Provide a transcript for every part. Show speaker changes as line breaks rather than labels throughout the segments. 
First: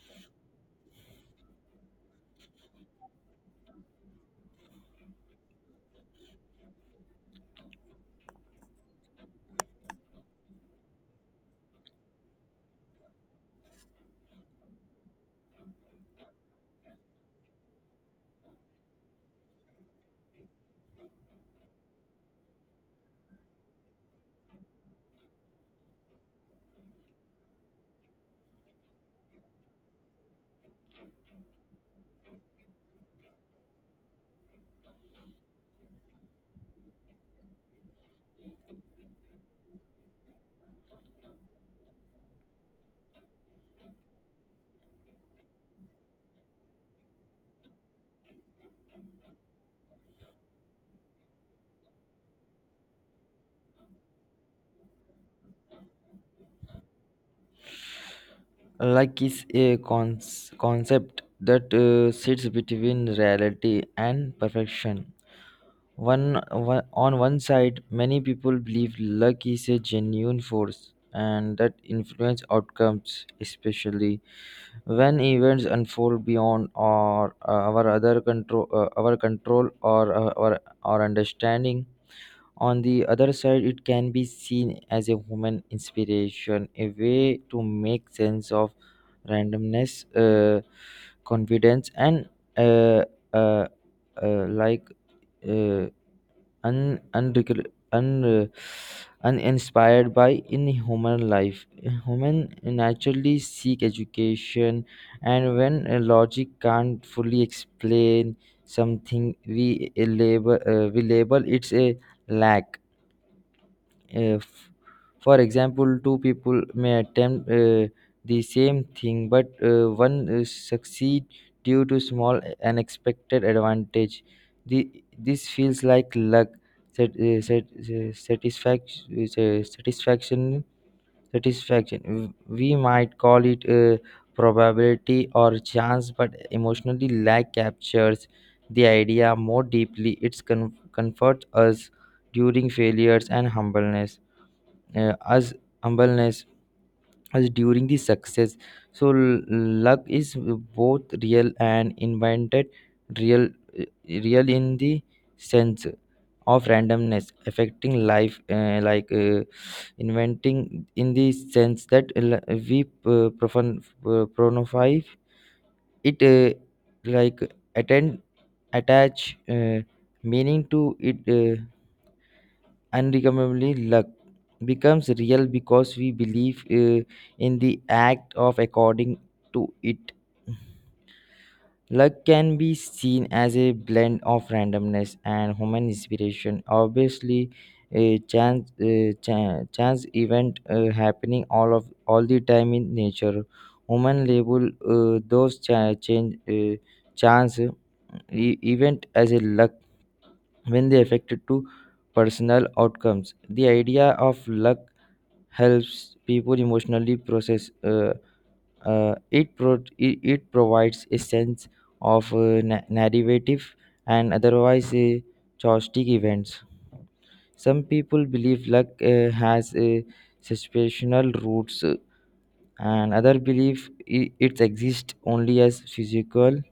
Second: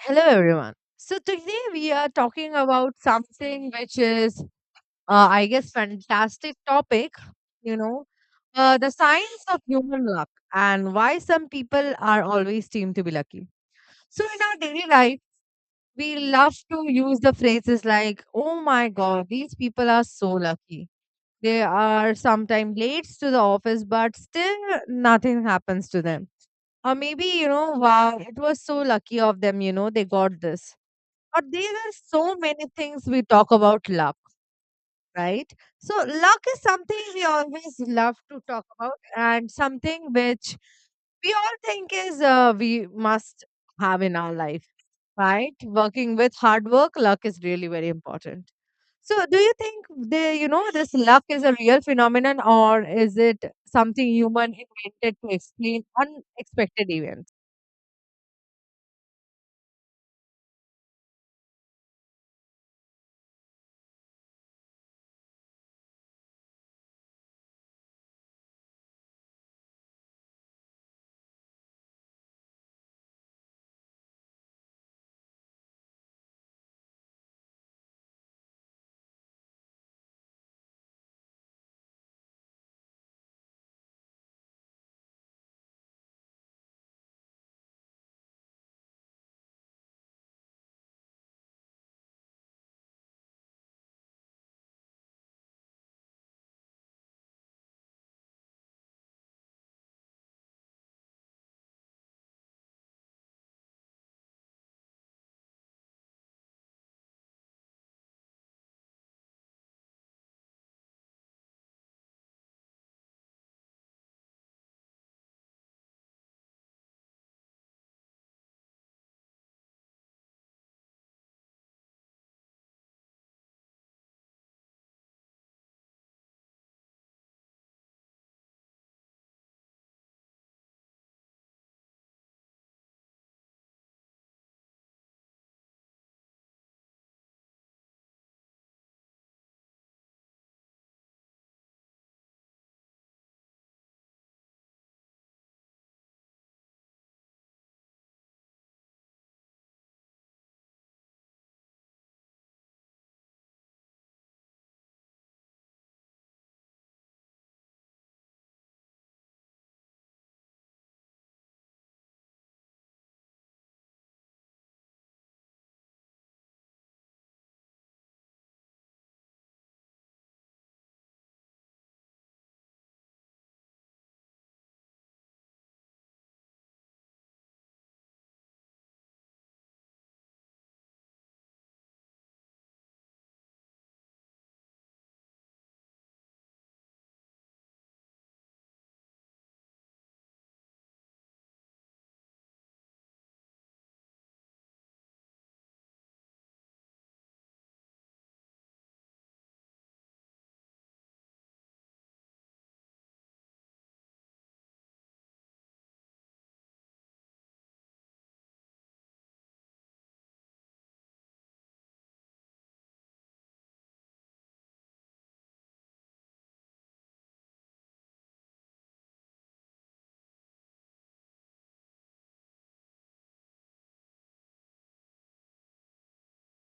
Hello, everyone. So, today we are talking about something which is, I guess, fantastic topic, you know, the science of human luck and why some people are always seem to be lucky. So, in our daily life, we love to use the phrases like, oh my God, these people are so lucky. They are sometimes late to the office, but still nothing happens to them. Or maybe, wow, it was so lucky of them, they got this, or there are so many things we talk about luck, right? So luck is something we always love to talk about, and something which we all think is, we must have in our life, right? Working with hard work, luck is really very important. So do you think the you know this luck is a real phenomenon, or is it something human invented to explain unexpected events?
Like is a concept that sits between reality and perfection. One on one side, many people believe luck is a genuine force and that influence outcomes, especially when events unfold beyond our other control, our control or our understanding. On the other side, it can be seen as a human inspiration, a way to make sense of randomness, confidence, and uh, uh, like uh, un, unrecol- un, uh, uninspired by in human life. Human naturally seek education, and when logic can't fully explain something, we label, we label it's a lack if, for example, two people may attempt the same thing, but one succeed due to small unexpected advantage. The, this feels like luck, sat, uh, sat, uh, satisfaction, uh, satisfaction, satisfaction. We might call it probability or chance, but emotionally luck captures the idea more deeply. It comforts us during failures and humbleness as humbleness as during the success. So luck is both real and invented. Real real in the sense of randomness affecting life, inventing in the sense that we pronify it, like attend attach meaning to it. Unrecoverably, luck becomes real because we believe in the act of according to it. Luck can be seen as a blend of randomness and human inspiration. Obviously, a chance chance event happening all the time in nature. Human label those cha- change chance event as a luck when they affected to personal outcomes. The idea of luck helps people emotionally process. It it provides a sense of narrative and otherwise chaotic events. Some people believe luck has a situational roots, and other believe it exists only as physical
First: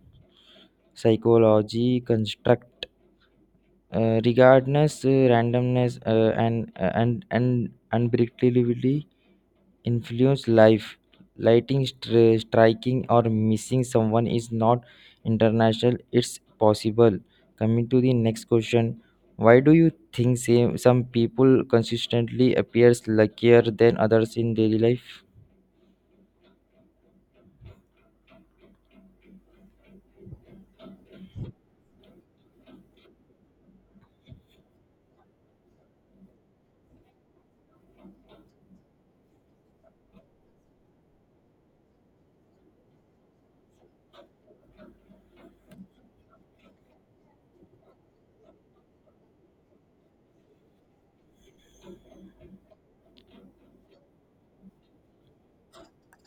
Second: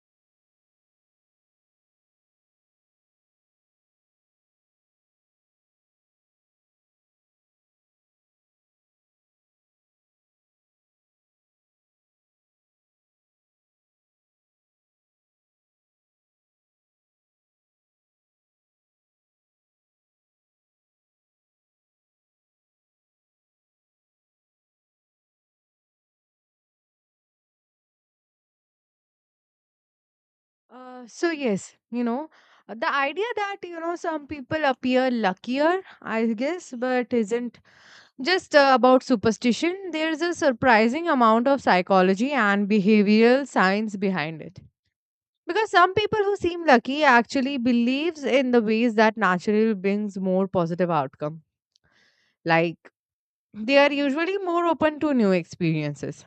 psychology construct. Regardless, randomness and unpredictability influence life. Lighting, striking, or missing someone is not international, it's possible. Coming to the next question. Why do you think some people consistently appears luckier than others in daily life?
So yes, the idea that some people appear luckier, I guess, but isn't just, about superstition, there's a surprising amount of psychology and behavioral science behind it. Because some people who seem lucky actually believes in the ways that naturally brings more positive outcome. Like, they are usually more open to new experiences.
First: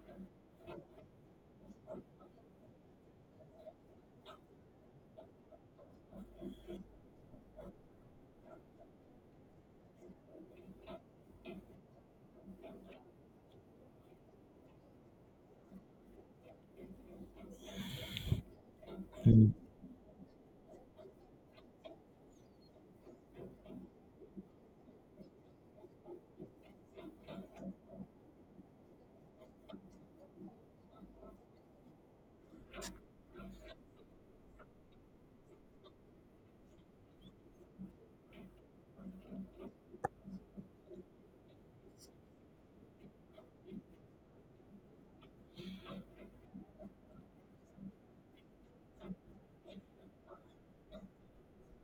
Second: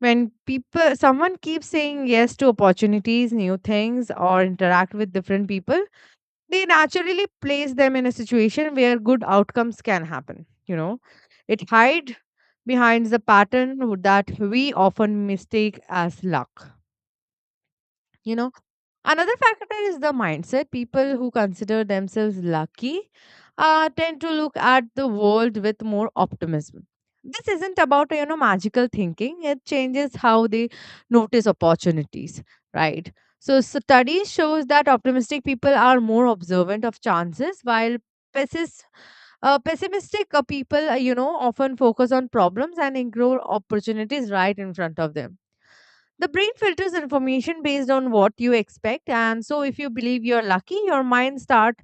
When people someone keeps saying yes to opportunities, new things, or interact with different people, they naturally place them in a situation where good outcomes can happen, it hide behind the pattern that we often mistake as luck, you know Another
Hmm.
factor is the mindset. People who consider themselves lucky, tend to look at the world with more optimism. This isn't about magical thinking. It changes how they notice opportunities, right? So studies shows that optimistic people are more observant of chances, while pessimists pessimistic people, often focus on problems and ignore opportunities right in front of them. The brain filters information based on what you expect, and so if you believe you're lucky, your mind start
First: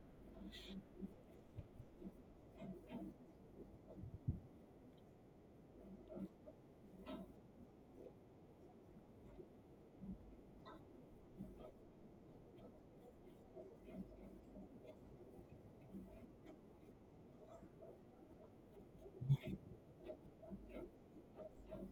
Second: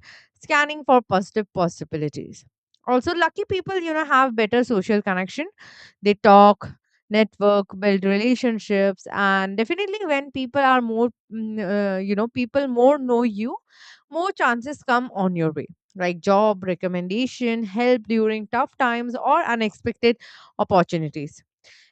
scanning for positive possibilities. Also, lucky people, have better social connection. They talk, network, build relationships, and definitely when people are more, people more know you, more chances come on your way, like job recommendation, help during tough times, or unexpected opportunities.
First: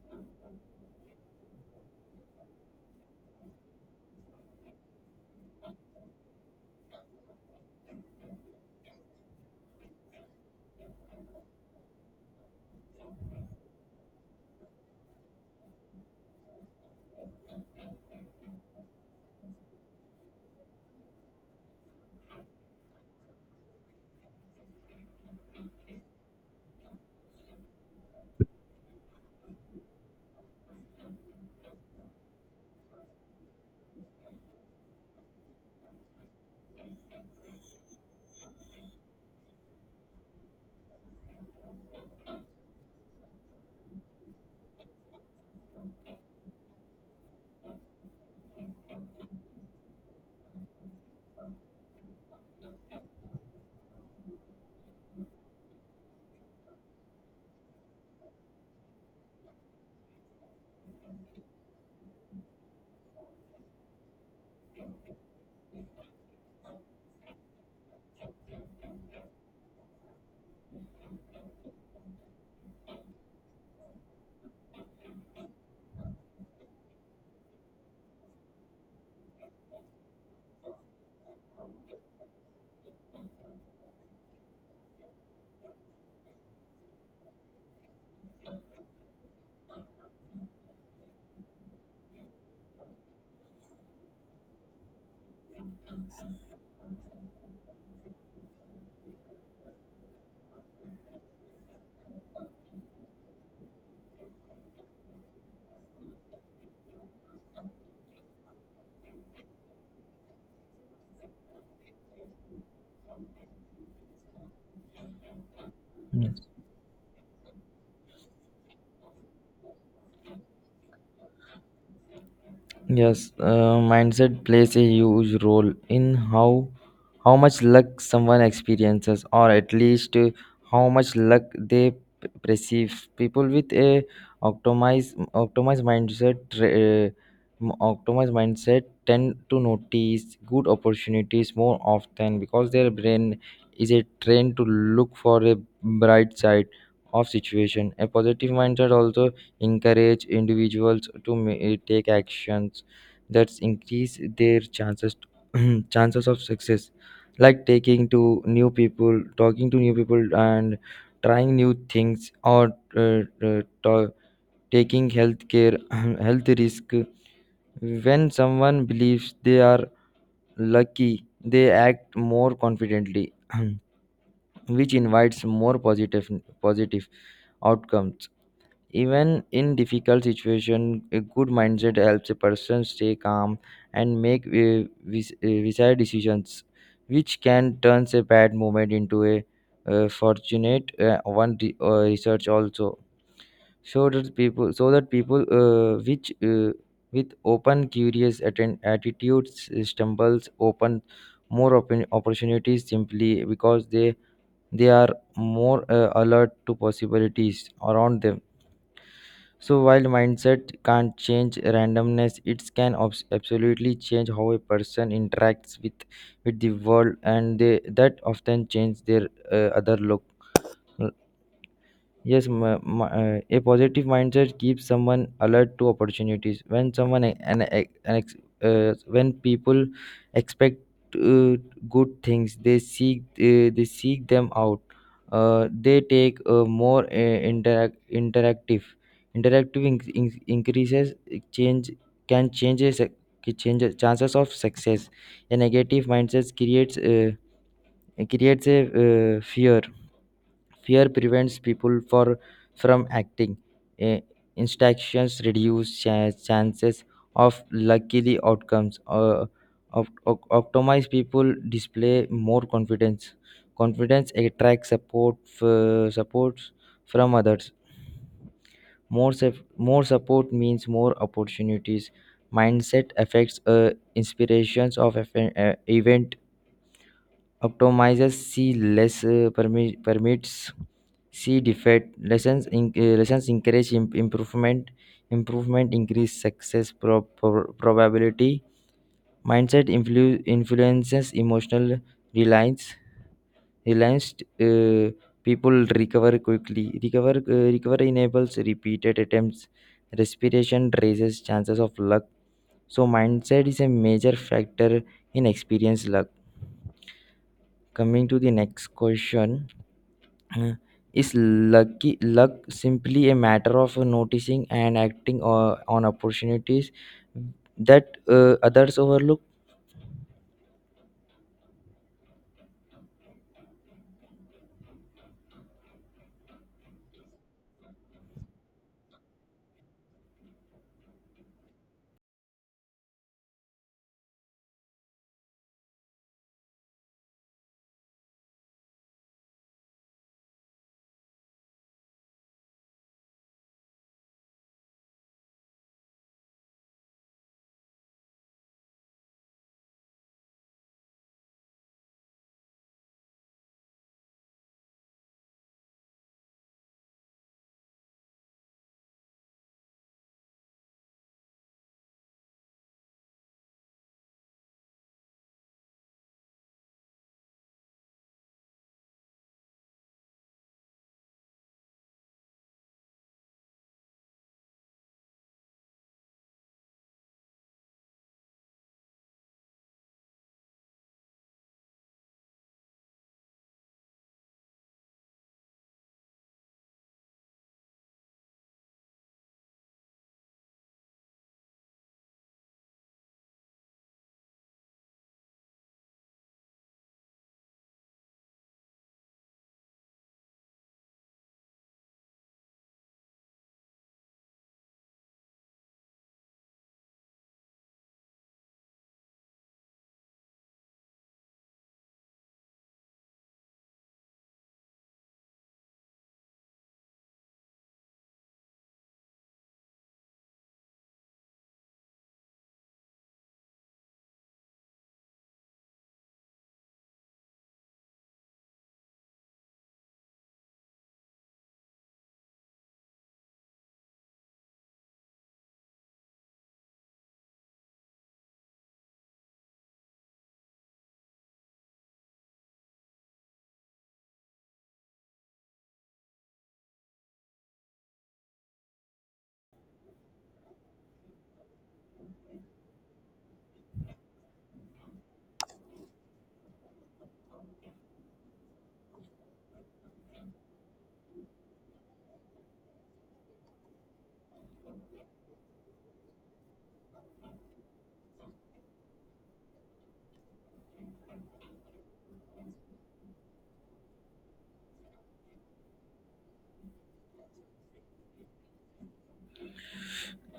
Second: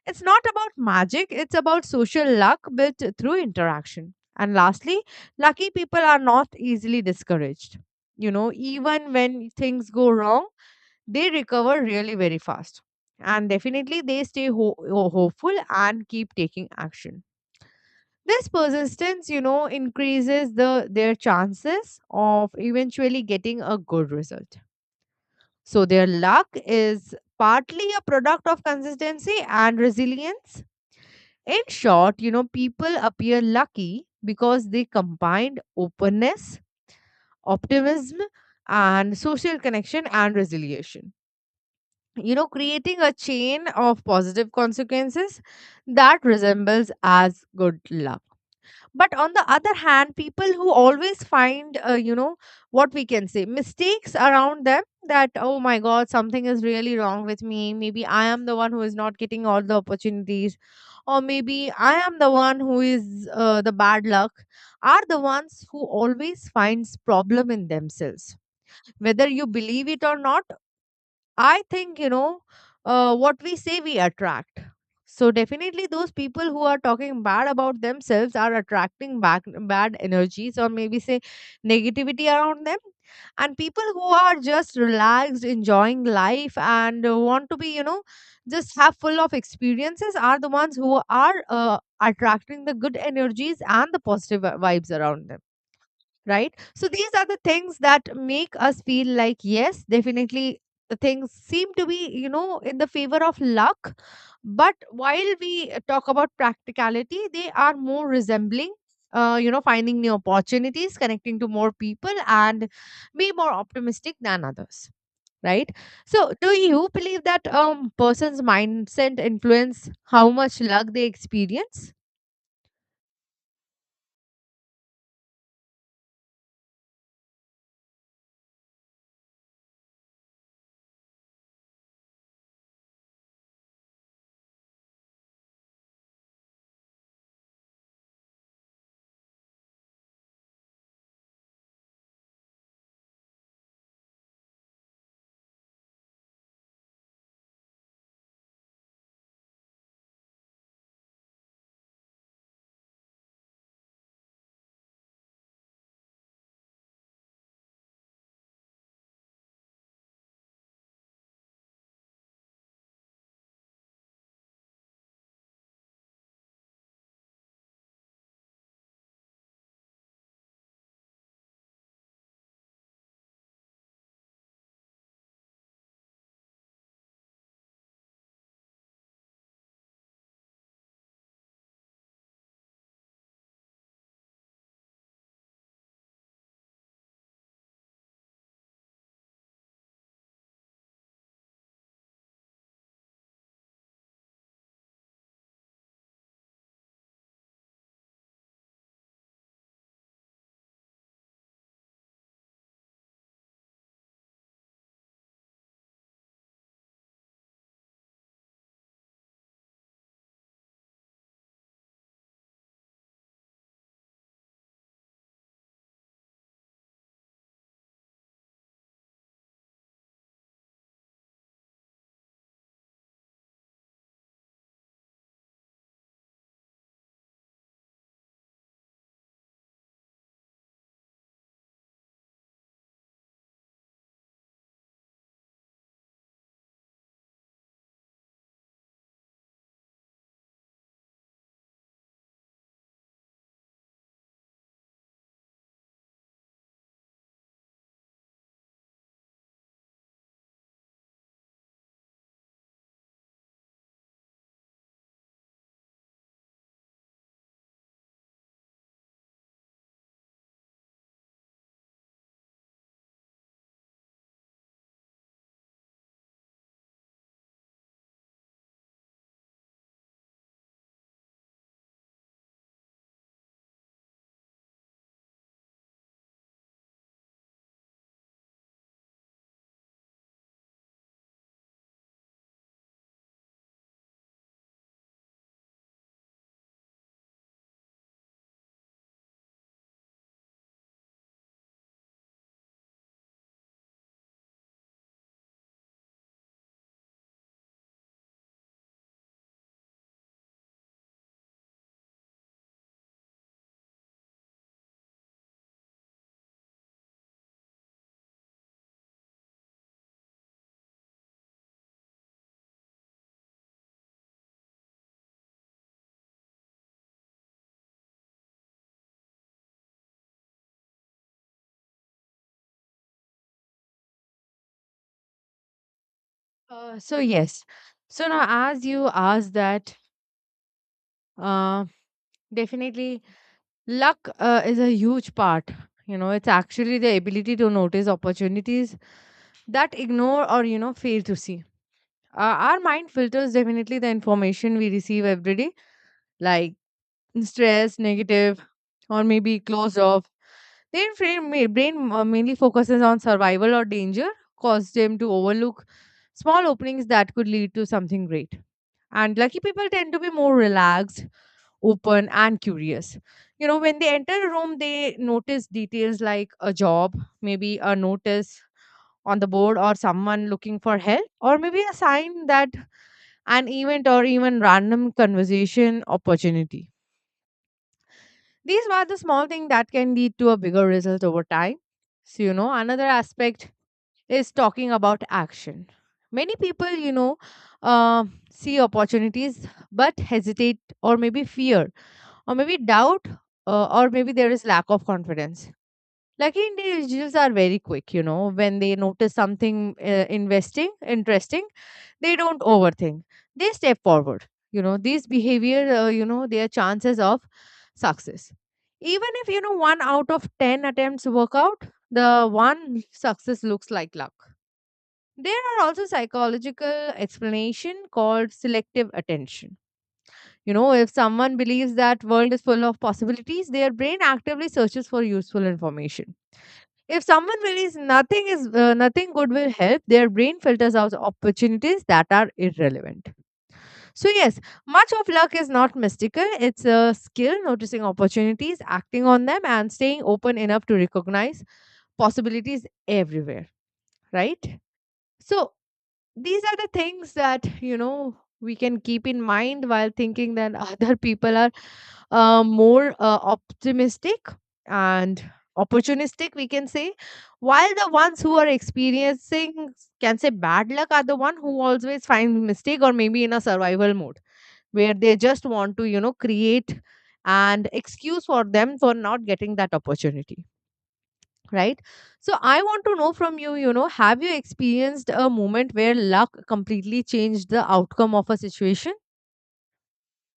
It's not about magic, it's about social luck built through interaction. And lastly, lucky people are not easily discouraged. You know, even when things go wrong, they recover really very fast. And definitely, they stay hopeful and keep taking action. This persistence, increases their chances of eventually getting a good result. So their luck is partly a product of consistency and resilience. In short, people appear lucky because they combined openness, optimism, and social connection and resilience. You know, creating a chain of positive consequences that resembles as good luck. But on the other hand, people who always find, what we can say mistakes around them, that oh my god, something is really wrong with me, maybe I am the one who is not getting all the opportunities, or maybe I am the one who is, the bad luck, are the ones who always finds problem in themselves, whether you believe it or not. I think, what we say we attract. So definitely those people who are talking bad about themselves are attracting back bad energies, or maybe say negativity around them. And people who are just relaxed, enjoying life, and want to be, just have full of experiences are the ones who are, attracting the good energies and the positive vibes around them, right? So these are the things that make us feel like, yes, definitely the things seem to be, in the favor of luck. But while we, talk about practicality, they are more resembling, finding new opportunities, connecting to more people, and be more optimistic than others. Right.
Hmm.
So, do you believe that person's mindset influence how much luck they experience?
Yes, mindset plays a huge role in how much luck someone experiences, or at least how much luck they perceive. People with a optimized mindset optimized mindset tend to notice good opportunities more often because their brain is a trained to look for a bright side of situation. A positive mindset also encourage individuals to take actions that increase their chances chances of success, like taking to new people, talking to new people, and trying new things or uh, uh, to- taking healthcare health risk. When someone believes they are lucky, they act more confidently which invites more positive positive outcomes. Even in difficult situation, a good mindset helps a person stay calm and make desired decisions, which can turn a bad moment into a fortunate one. Research also showed that people so that people which with open, curious attitudes stumbles open more open opportunities simply because they are more alert to possibilities around them. So while mindset can't change randomness, it can absolutely change how a person interacts with the world, and they, that often change their other look. Yes, a positive mindset keeps someone alert to opportunities. When someone e- an ex, when people expect uh, good things, they seek them out. They take a more interactive increases change can changes changes chances of success. A negative mindset creates a fear. Fear prevents people for, from acting. Eh, Instructions reduce chances of luckily outcomes. Optimize people display more confidence. Confidence supports from others. More support means more opportunities. Mindset affects inspirations of event. Optimizes C less permits C defect lessons lessons encourage improvement. Improvement increase success probability. Mindset influences emotional reliance reliance uh, People recover quickly recover recover enables repeated attempts. Respiration raises chances of luck. So mindset is a major factor in experience luck. Coming to the next question. Uh, is luck simply a matter of noticing and acting on opportunities that others overlook?
So yes. So now, as you asked that, uh, definitely, luck, is a huge part. You know, it's actually the ability to notice opportunities that ignore, or, fail to see. Uh, our mind filters definitely the information we receive every day, like stress, negative, or maybe closed off. Their brain, brain, mainly focuses on survival or danger, cause them to overlook small openings that could lead to something great. And lucky people tend to be more relaxed, open and curious. You know, when they enter a room, they notice details like a job, maybe a notice on the board, or someone looking for help, or maybe a sign that an event or even random conversation opportunity. These are the small things that can lead to a bigger result over time. So, another aspect is talking about action. Many people, uh, see opportunities but hesitate, or maybe fear, or maybe doubt, or maybe there is lack of confidence. Lucky individuals are very quick, when they notice something, investing interesting, they don't overthink, they step forward. You know, these behavior, their chances of success, even if one out of 10 attempts work out, the one success looks like luck. There are also psychological explanation called selective attention. You know, if someone believes that world is full of possibilities, their brain actively searches for useful information. If someone believes nothing is, nothing good will help, their brain filters out opportunities that are irrelevant. So yes, much of luck is not mystical. It's a skill, noticing opportunities, acting on them, and staying open enough to recognize possibilities everywhere, right? So these are the things that we can keep in mind while thinking that other people are, more, optimistic and opportunistic we can say, while the ones who are experiencing, can say, bad luck are the one who always find mistake, or maybe in a survival mode, where they just want to, create an excuse for them for not getting that opportunity, right? So I want to know from you, you know have you experienced a moment where luck completely changed the outcome of a situation?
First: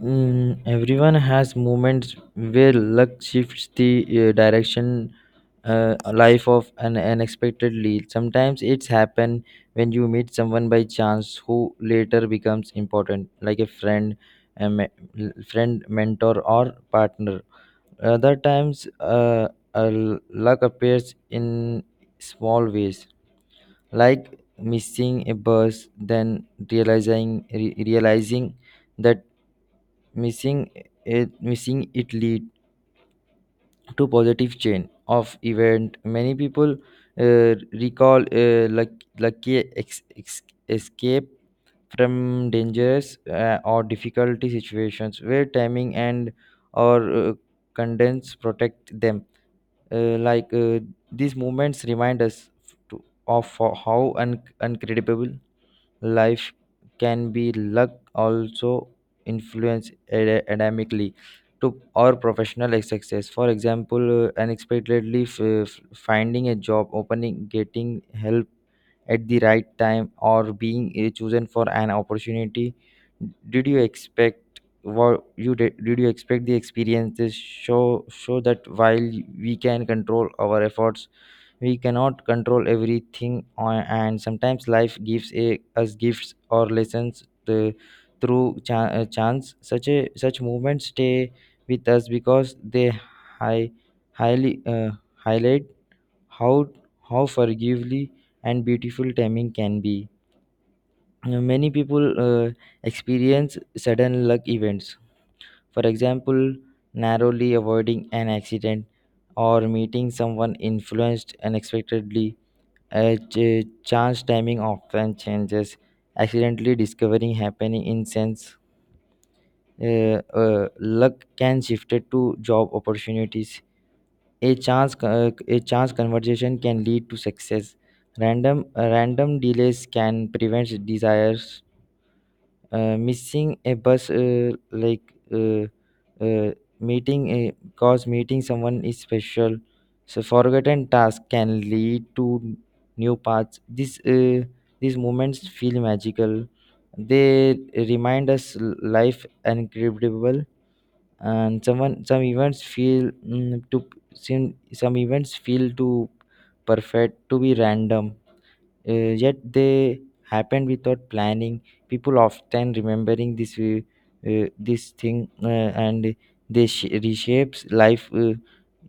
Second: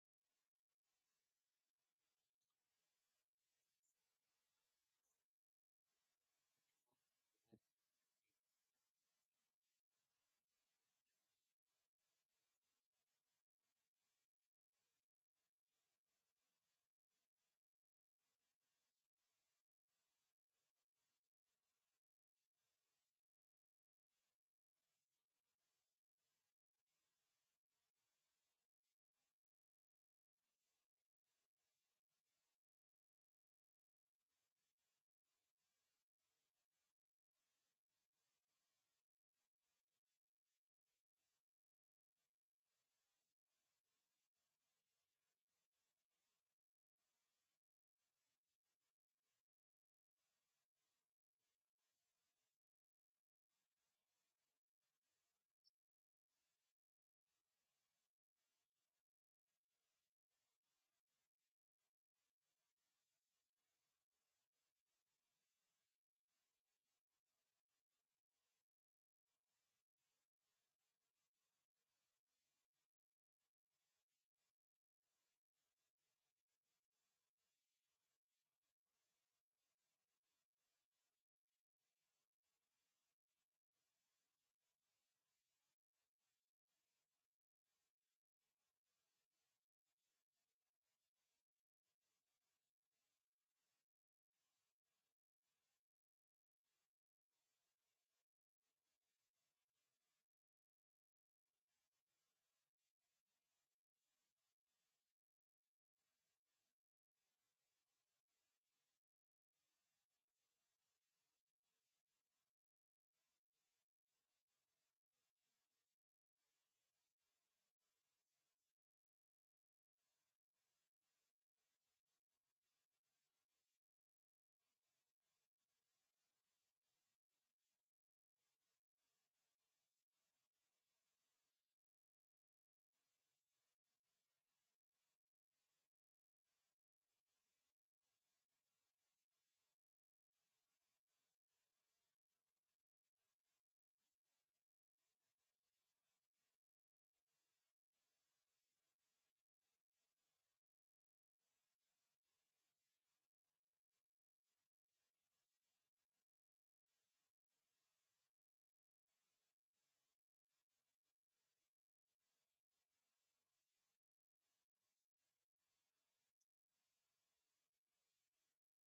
Mm, everyone has moments where luck shifts the direction life of an unexpectedly. Sometimes it's happen when you meet someone by chance who later becomes important, like a friend, a me- friend mentor, or partner. Other times, uh, luck appears in small ways, like missing a bus, then realizing that missing missing it lead to positive chain of event. Many people lucky escape from dangerous or difficulty situations where timing and or condense protect them. uh, like uh, these moments remind us of how incredible life can be. Luck also influence academically to our professional success. For example, unexpectedly finding a job opening, getting help at the right time, or being chosen for an opportunity. Did you expect what you did, did you expect the experiences show that while we can control our efforts, we cannot control everything on, and sometimes life gives us gifts or lessons through chance. Such a such movements stay with us because they high, highly highlight how how forgively and beautiful timing can be. Many people experience sudden luck events. For example, narrowly avoiding an accident or meeting someone influenced unexpectedly. A chance timing often changes. Accidentally discovering happening in sense. Luck can shift it to job opportunities. A chance conversation can lead to success. Random delays can prevent desires, missing a bus. Like uh, uh, meeting a cause Meeting someone is special, so forgotten task can lead to new paths. This These moments feel magical. They remind us life incredible. And someone some events feel mm, to Some events feel too perfect to be random, yet they happened without planning. People often remembering this thing, and they reshapes life uh,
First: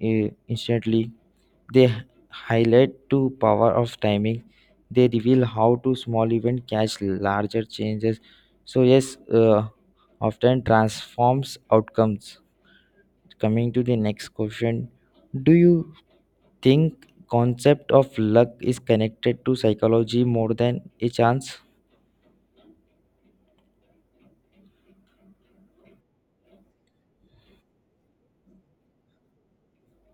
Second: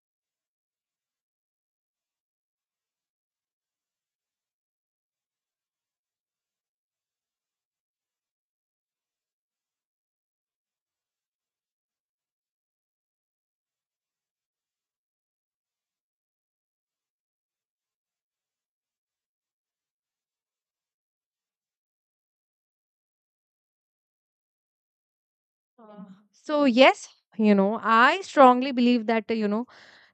uh, instantly. They highlight to power of timing. They reveal how to small event catch larger changes. So yes, often transforms outcomes. Coming to the next question, do you think concept of luck is connected to psychology more than a chance?
Uh, so yes, I strongly believe that,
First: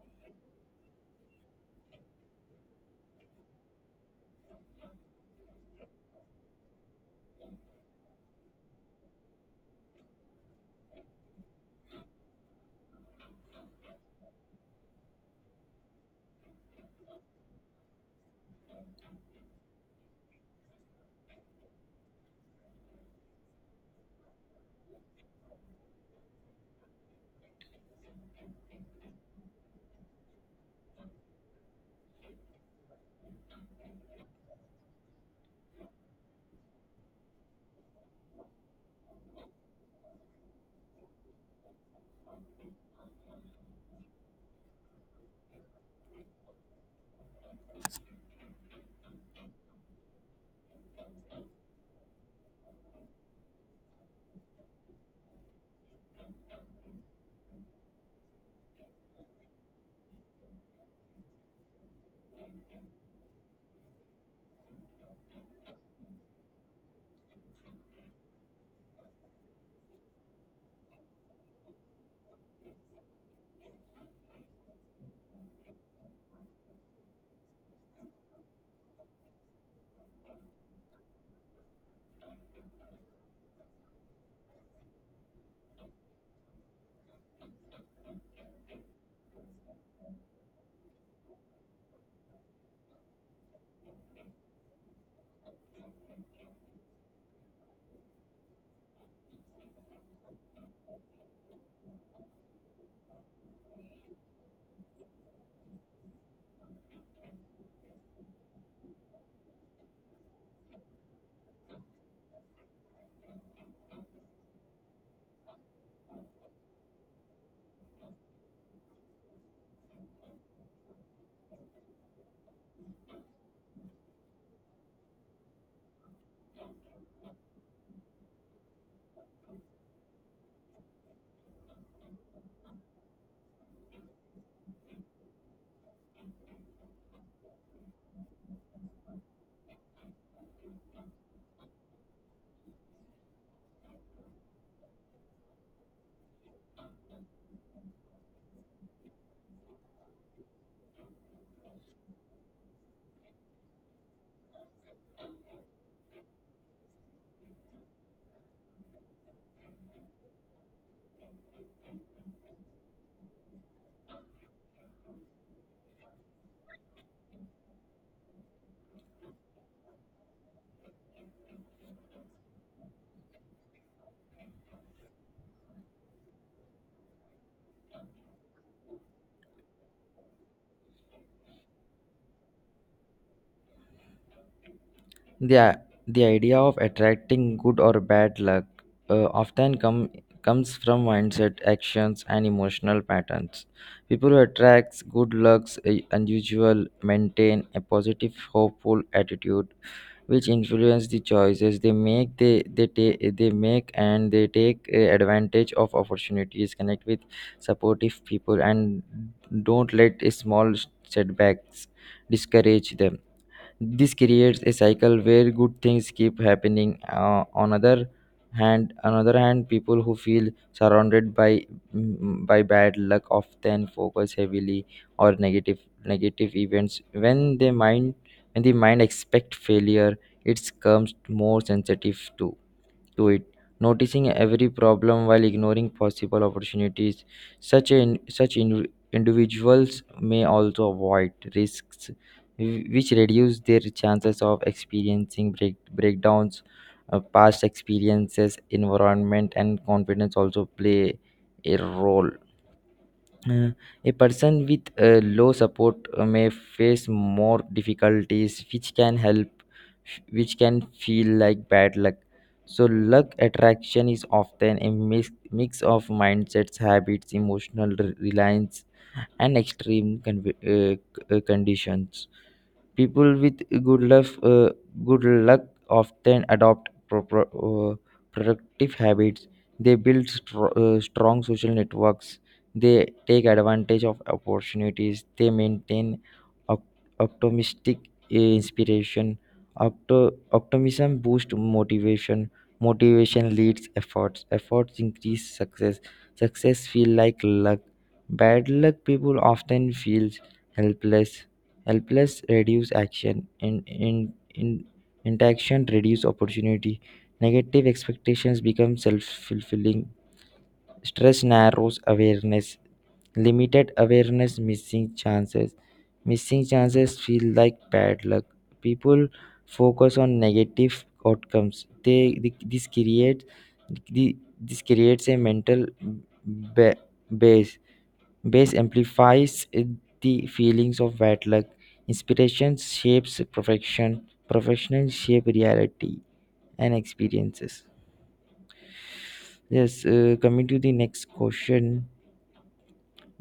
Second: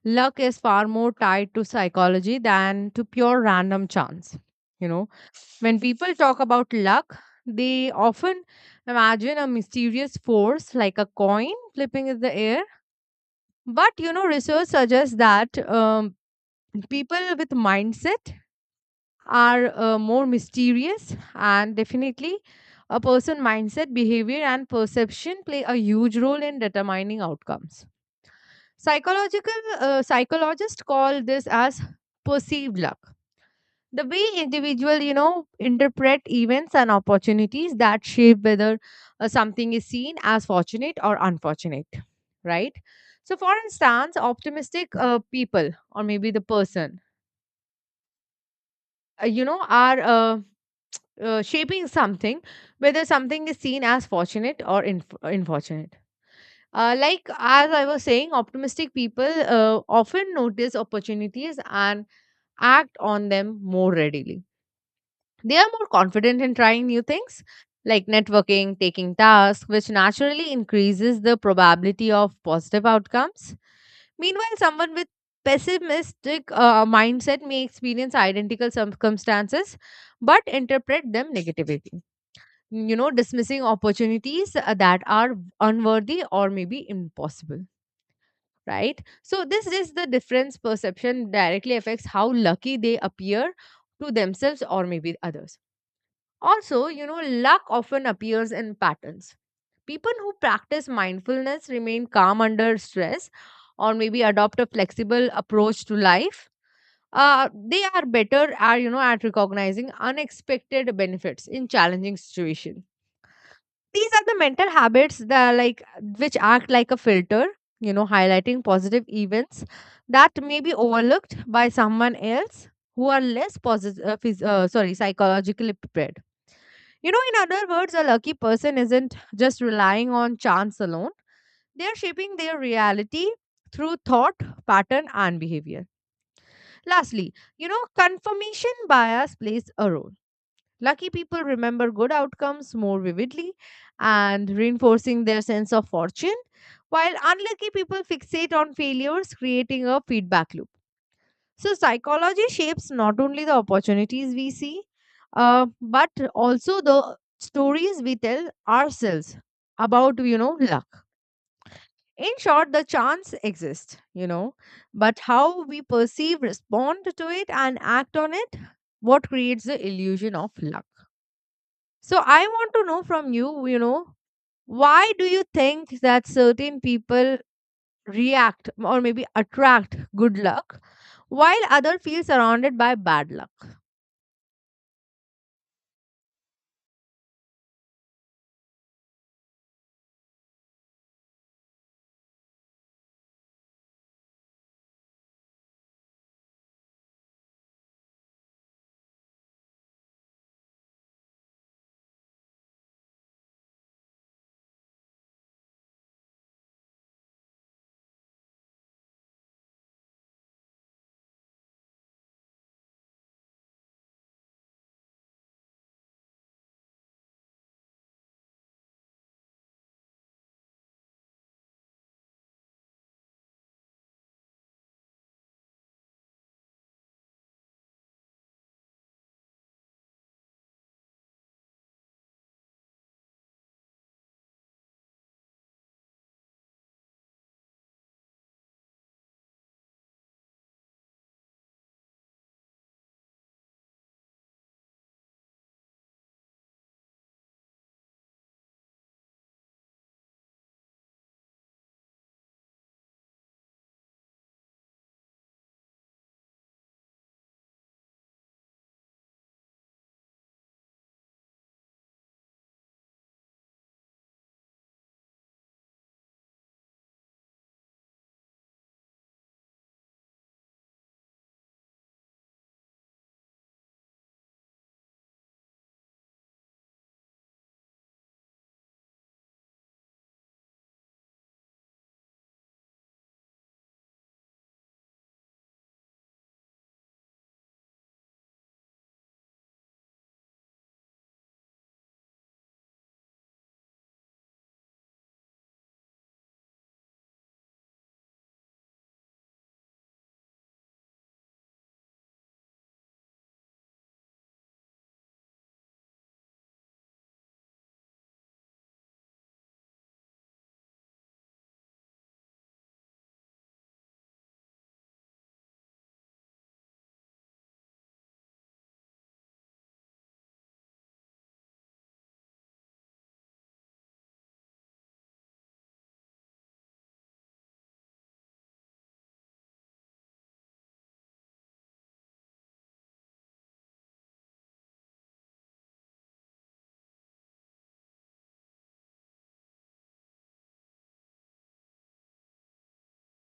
luck is far more tied to psychology than to pure random chance. You know, when people talk about luck, they often imagine a mysterious force like a coin flipping in the air. But research suggests that, people with mindset are, more mysterious, and definitely a person mindset, behavior, and perception play a huge role in determining outcomes. Psychological Psychologists call this as perceived luck, the way individual, interpret events and opportunities that shape whether, something is seen as fortunate or unfortunate, right? So for instance, optimistic, people or maybe the person, are, shaping something, whether something is seen as fortunate or unfortunate. Like as I was saying, optimistic people, often notice opportunities and act on them more readily. They are more confident in trying new things, like networking, taking tasks, which naturally increases the probability of positive outcomes. Meanwhile, someone with pessimistic, mindset may experience identical circumstances but interpret them negatively, dismissing opportunities, that are unworthy or maybe impossible, right? So this is the difference. Perception directly affects how lucky they appear to themselves or maybe others. Also, luck often appears in patterns. People who practice mindfulness remain calm under stress, or maybe adopt a flexible approach to life, they are better are at recognizing unexpected benefits in challenging situations. These are the mental habits that like, which act like a filter, highlighting positive events that may be overlooked by someone else who are less positive, sorry, psychologically prepared. You know, in other words, a lucky person isn't just relying on chance alone. They're shaping their reality through thought, pattern, and behavior. Lastly, confirmation bias plays a role. Lucky people remember good outcomes more vividly, and reinforcing their sense of fortune, while unlucky people fixate on failures, creating a feedback loop. So, psychology shapes not only the opportunities we see, but also the stories we tell ourselves about, luck. In short, the chance exists, but how we perceive, respond to it, and act on it, what creates the illusion of luck. So I want to know from you, why do you think that certain people react or maybe attract good luck, while other feel surrounded by bad luck?
The, the idea of attracting good or bad luck often comes from mindset, actions, and emotional patterns. People who attract good lucks unusual maintain a positive, hopeful attitude which influence the choices they make. They they ta- they make and they take advantage of opportunities, connect with supportive people, and don't let small setbacks discourage them. This creates a cycle where good things keep happening. On other hand, people who feel surrounded by by bad luck often focus heavily or negative events. When the mind expect failure, it becomes more sensitive to it, noticing every problem while ignoring possible opportunities. Such in, such in, Individuals may also avoid risks, which reduce their chances of experiencing breakdowns. Past experiences, environment, and confidence also play a role. uh, a person with low support may face more difficulties which can help which can feel like bad luck. So luck attraction is often a mix of mindsets, habits, emotional reliance, and extreme conditions. People with good luck, good luck, often adopt productive habits. They build strong social networks. They take advantage of opportunities. They maintain op- optimistic inspiration. Optimism boosts motivation. Motivation leads efforts. Efforts increase success. Success feel like luck. Bad luck people often feels helpless. Helpless reduce action. In Interaction reduce opportunity. Negative expectations become self-fulfilling. Stress narrows awareness. Limited awareness missing chances. Missing chances feel like bad luck. People focus on negative outcomes. They th- this creates the, this creates a mental ba- base. Bass amplifies the feelings of bad luck. Inspiration shapes perfection. Professional shape reality and experiences. Yes, coming to the next question.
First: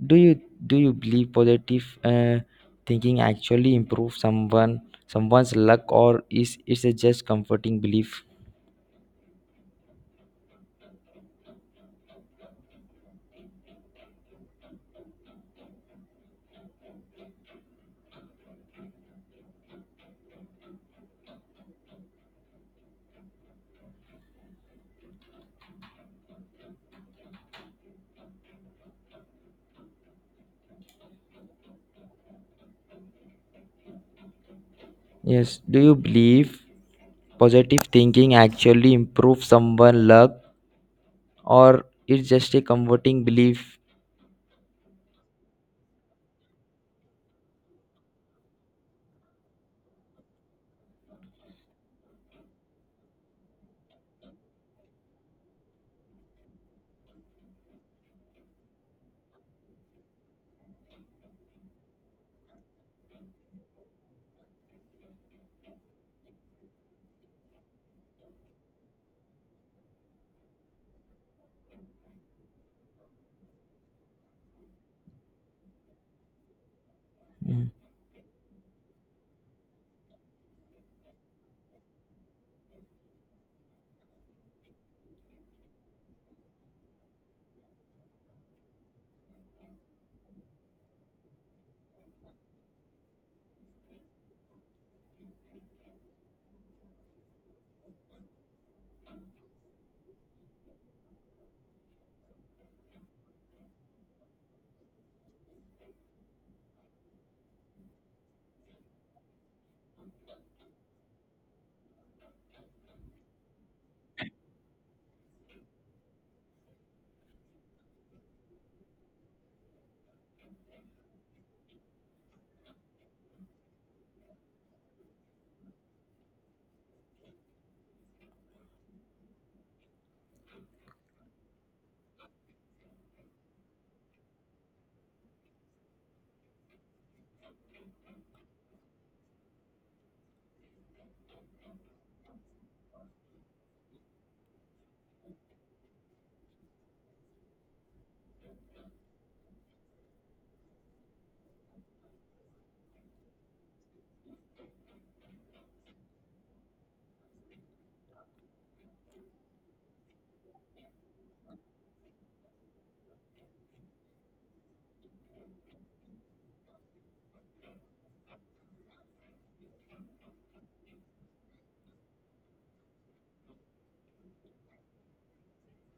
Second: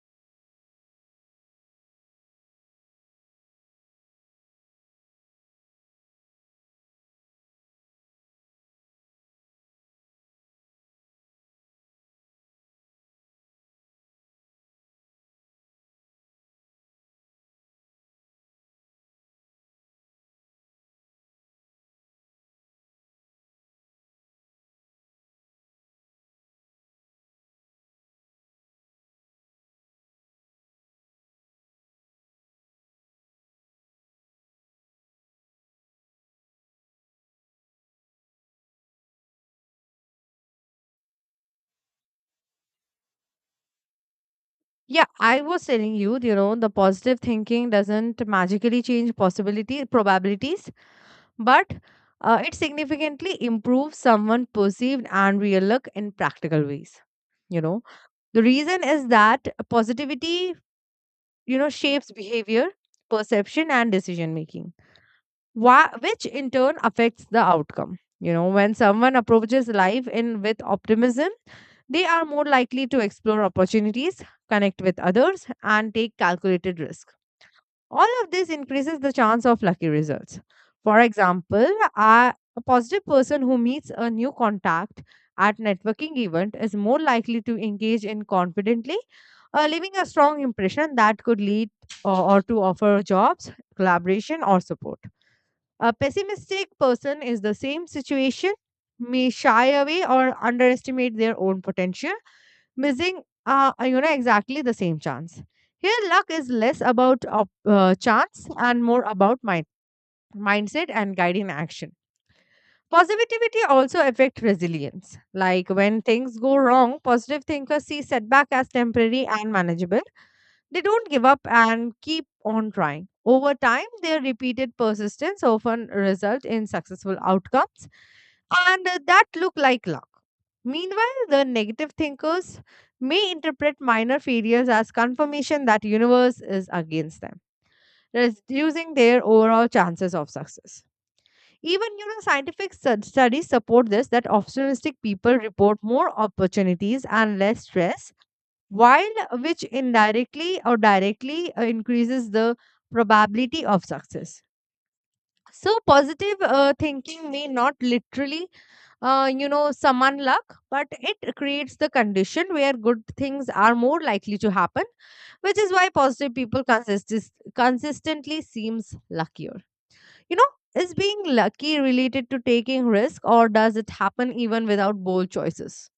Do you do you believe positive thinking actually improves someone's luck or is it's a just comforting belief? Yes. Do you believe positive thinking actually improves someone's luck or it's just a comforting belief?
Yeah, I was telling you, the positive thinking doesn't magically change possibility probabilities, but, it significantly improves someone perceived and real luck in practical ways. You know, the reason is that positivity, shapes behavior, perception, and decision making, which in turn affects the outcome. You know, when someone approaches life in with optimism, they are more likely to explore opportunities, connect with others, and take calculated risk.
Mm.
All of this increases the chance of lucky results. For example, a positive person who meets a new contact at networking event is more likely to engage in confidently, leaving a strong impression that could lead, or to offer jobs, collaboration, or support. A pessimistic person is the same situation, may shy away or underestimate their own potential, missing, exactly the same chance. Here, luck is less about chance and more about mindset and guiding action. Positivity also affect resilience. Like when things go wrong, positive thinkers see setback as temporary and manageable, they don't give up and keep on trying. Over time, their repeated persistence often result in successful outcomes, and, that look like luck. Meanwhile, the negative thinkers may interpret minor failures as confirmation that universe is against them, reducing their overall chances of success. Even scientific studies support this, that optimistic people report more opportunities and less stress, while which indirectly or directly, increases the probability of success. So positive, thinking may not literally, summon luck, but it creates the condition where good things are more likely to happen, which is why positive people consistently seems luckier, you know. Is being lucky related to taking risk, or does it happen even without bold choices?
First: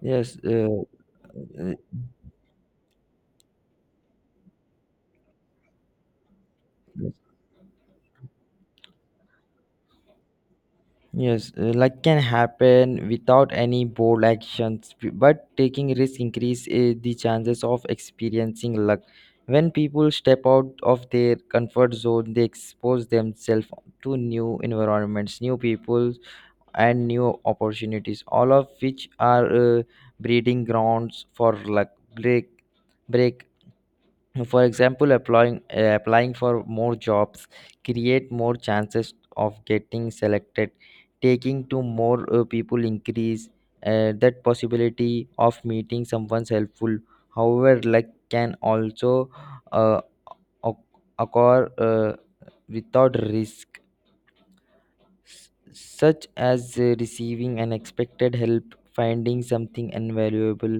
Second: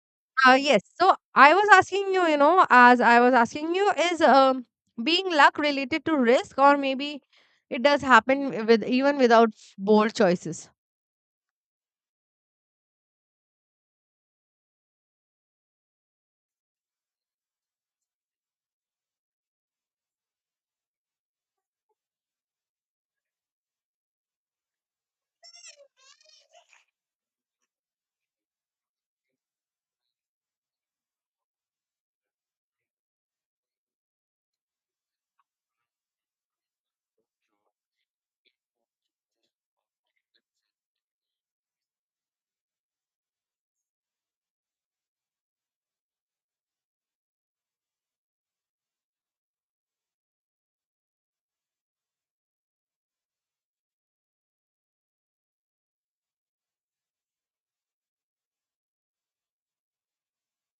Yes.
Yes. So I was
Uh,
asking you, is, being luck related to risk, or maybe it does happen with, even without bold choices?
Yes, like can happen without any bold actions, but taking risk increase the chances of experiencing luck. When people step out of their comfort zone, they expose themselves to new environments, new people, and new opportunities, all of which are breeding grounds for luck. Break, break. For example, applying for more jobs create more chances of getting selected. Taking to more people increase that possibility of meeting someone's helpful. However, luck can also uh, oc- occur without risk, such as receiving unexpected help, finding something invaluable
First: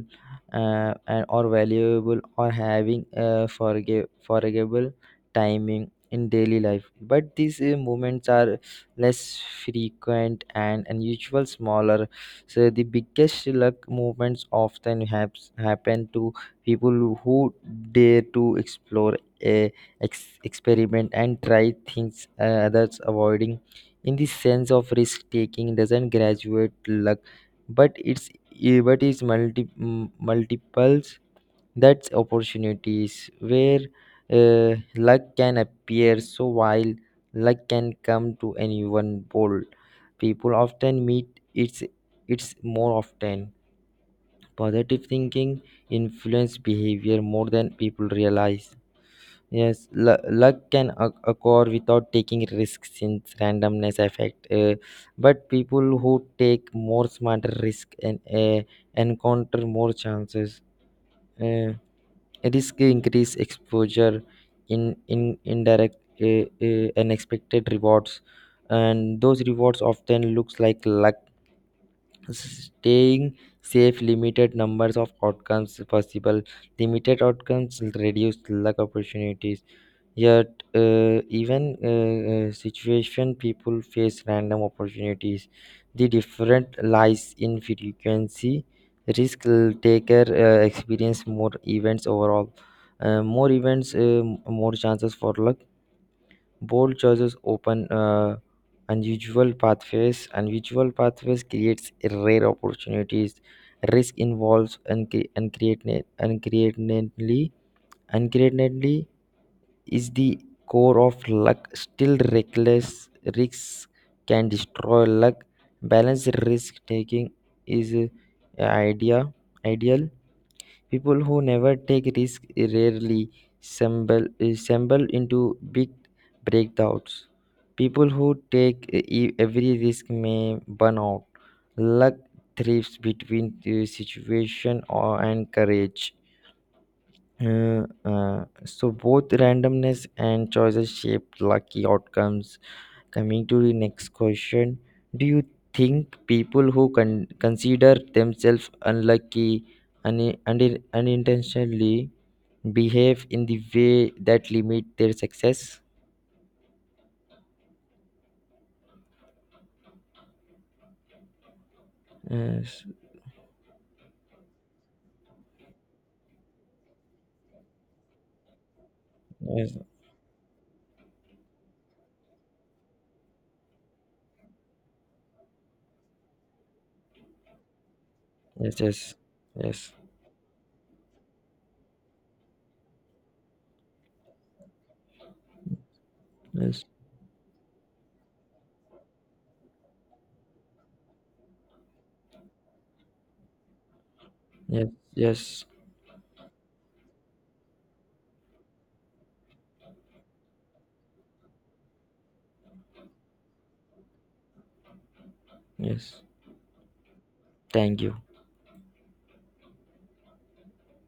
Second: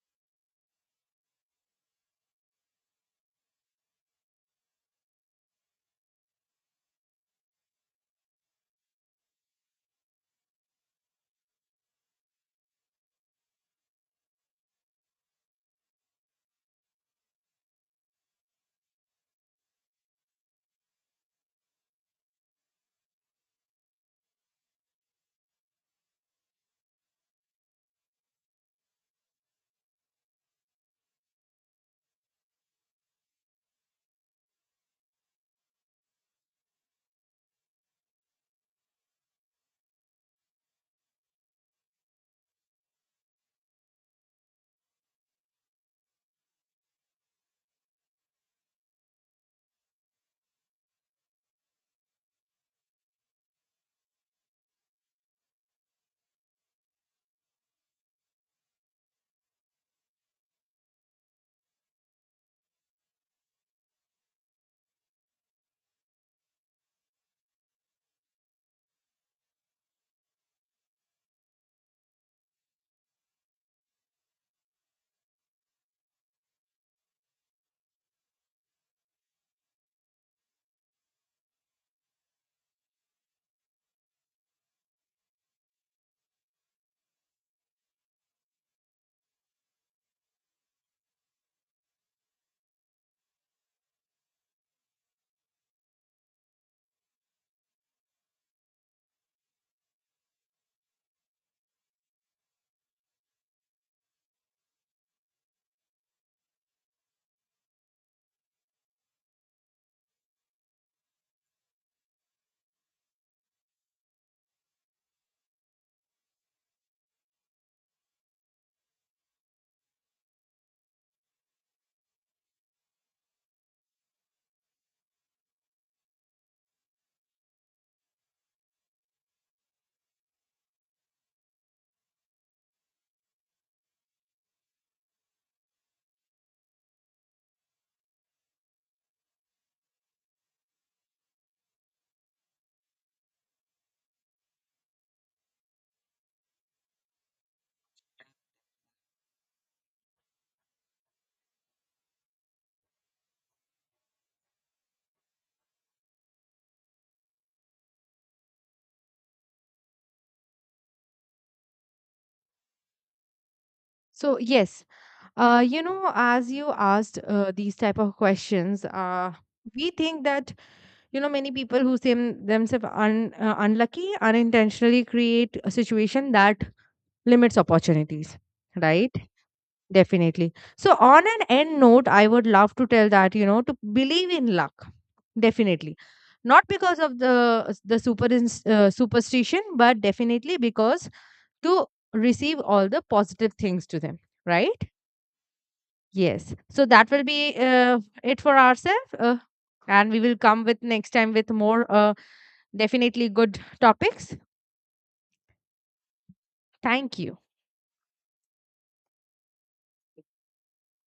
or valuable, or having a forgivable timing in daily life. But these moments are less frequent and unusual, smaller. So the biggest luck moments often happen to people who dare to explore, uh, experiment, and try things others avoiding. In the sense of risk taking doesn't graduate luck, but it's multiples that's opportunities where luck can appear. So while luck can come to anyone, bold people often meet it's more often. Positive thinking influence behavior more than people realize. Yes, luck can occur without taking risks since randomness effect. But people who take more smarter risk and encounter more chances. Uh, Risk increase exposure in indirect unexpected rewards, and those rewards often looks like luck. Staying safe, limited numbers of outcomes possible. Limited outcomes reduce luck opportunities. Yet, even situation people face random opportunities. The different lies in frequency. Taker experience more events overall. More events, more chances for luck. Bold choices open unusual pathways. Unusual pathways creates rare opportunities. Risk involves uncreatedly is the core of luck. Still, reckless risks can destroy luck. Balanced risk taking is ideal. People who never take risk rarely stumble into big breakdowns. People who take every risk may burn out. Luck thrives between the situation or and courage. So both randomness and choices shape lucky outcomes. Coming to the next question, do you think people who consider themselves unlucky unintentionally behave in the way that limit their success? Yes,
So yes, as you asked, these type of questions,
yes,
we think that, many people who seem themselves, unlucky unintentionally create a situation that limits opportunities,
yes, yes,
right?
yes,
Definitely. So, on an end note, I would love to tell that, to believe in luck. Definitely. Not
yes,
because of the superstition, but definitely because to receive all the positive things to them, right?
yes, yes,
Yes. So that will be, it for ourselves, and we will come with next time with more, definitely good topics.
yes.
Thank you.
Thank you.